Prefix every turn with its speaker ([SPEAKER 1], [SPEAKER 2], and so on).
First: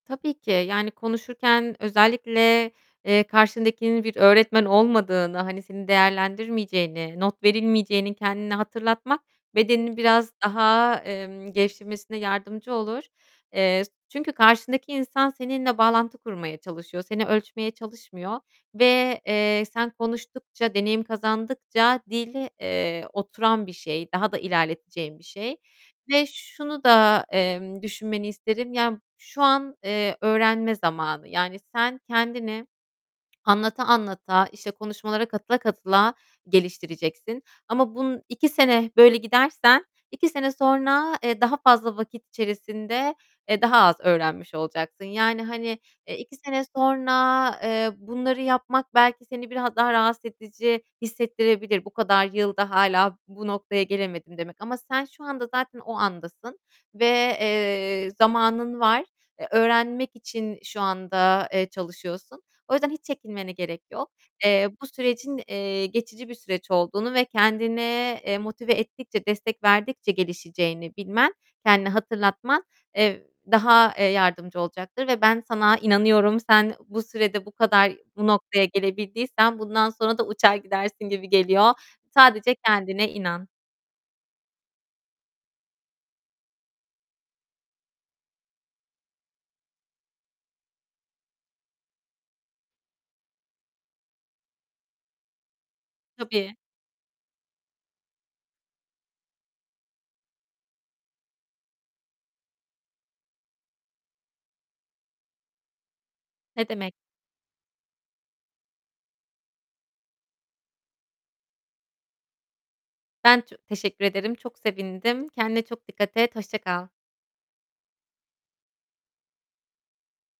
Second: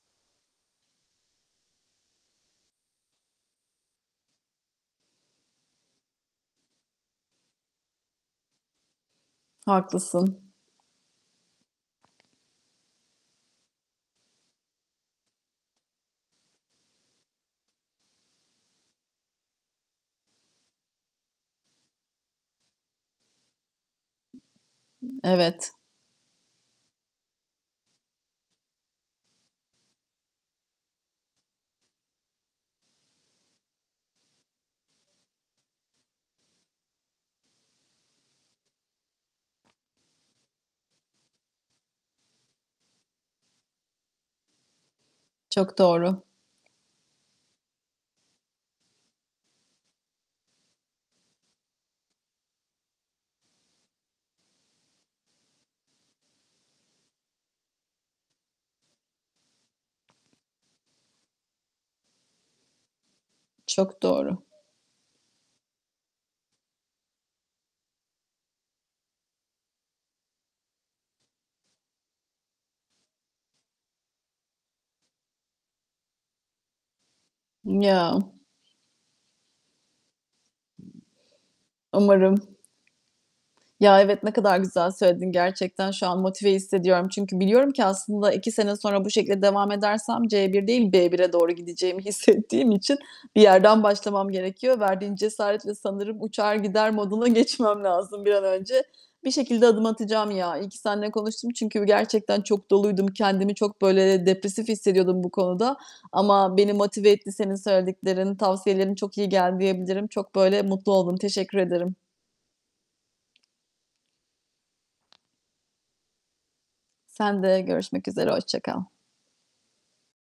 [SPEAKER 1] Tabii ki, yani, konuşurken özellikle, eee, karşındakinin bir öğretmen olmadığını, hani, senin değerlendirmeyeceğini, not verilmeyeceğini kendine hatırlatmak, bedenini biraz
[SPEAKER 2] Haklısın.
[SPEAKER 1] daha, emm, gevşemesine yardımcı olur. Eee, s çünkü karşındaki insan, seninle bağlantı kurmaya çalışıyor. Seni ölçmeye çalışmıyor ve, eee, sen konuştukça, deneyim kazandıkça dil, eee, oturan bir şey, daha da ilerleteceğin bir şey
[SPEAKER 2] Evet.
[SPEAKER 1] ve şunu da, eee, düşünmeni isterim. Yani, şu an, eee, öğrenme zamanı, yani, sen kendini anlata, anlata, işte, konuşmalara katıla katıla geliştireceksin ama bun 2 sene böyle gidersen, 2 sene sonra, eee, daha fazla vakit içerisinde, eee, daha az öğrenmiş olacaksın. Yani,
[SPEAKER 2] Çok
[SPEAKER 1] hani, eee,
[SPEAKER 2] doğru.
[SPEAKER 1] 2 sene sonra, eee, bunları yapmak belki seni biraz daha rahatsız edici hissettirebilir. "Bu kadar yılda hâlâ bu noktaya gelemedim" demek ama sen şu anda zaten o andasın ve, eee, zamanın var. E, öğrenmek için şu anda, eee, çalışıyorsun. O yüzden hiç çekinmene gerek
[SPEAKER 2] Çok
[SPEAKER 1] yok.
[SPEAKER 2] doğru.
[SPEAKER 1] Eee, bu sürecin, eee, geçici bir süreç olduğunu ve kendine, eee, motive ettikçe, destek verdikçe gelişeceğini bilmen, kendine hatırlatman, eee, daha, eee, yardımcı olacaktır ve ben sana inanıyorum, sen bu sürede bu kadar
[SPEAKER 2] Ya.
[SPEAKER 1] bu noktaya gelebildiysen bundan sonra da uçar gidersin gibi geliyor.
[SPEAKER 2] Umarım.
[SPEAKER 1] Sadece kendine inan.
[SPEAKER 2] Ya evet, ne kadar güzel söyledin. Gerçekten şu an motive hissediyorum. Biliyorum ki, aslında 2 sene sonra bu şekilde devam edersem, C1, B1'e doğru gideceğimi hissettiğim için bir yerden başlamam gerekiyor. Verdiğin cesaretle sanırım uçar
[SPEAKER 1] Tabii.
[SPEAKER 2] gider moduna geçmem lazım bir an önce. Bir şekilde adım atacağım ya. İyi ki seninle konuştum. Çünkü gerçekten çok doluydum. Kendimi çok böyle, eee, depresif hissediyordum bu konuda. Ama
[SPEAKER 1] Ne
[SPEAKER 2] beni
[SPEAKER 1] demek.
[SPEAKER 2] motive etti senin söylediklerin, tavsiyelerin çok iyi geldi diyebilirim. Çok böyle mutlu oldum. Teşekkür ederim.
[SPEAKER 1] Ben ço teşekkür ederim, çok sevindim. Kendine çok dikkat et, hoşça kal.
[SPEAKER 2] Sen de görüşmek üzere hoşça kal.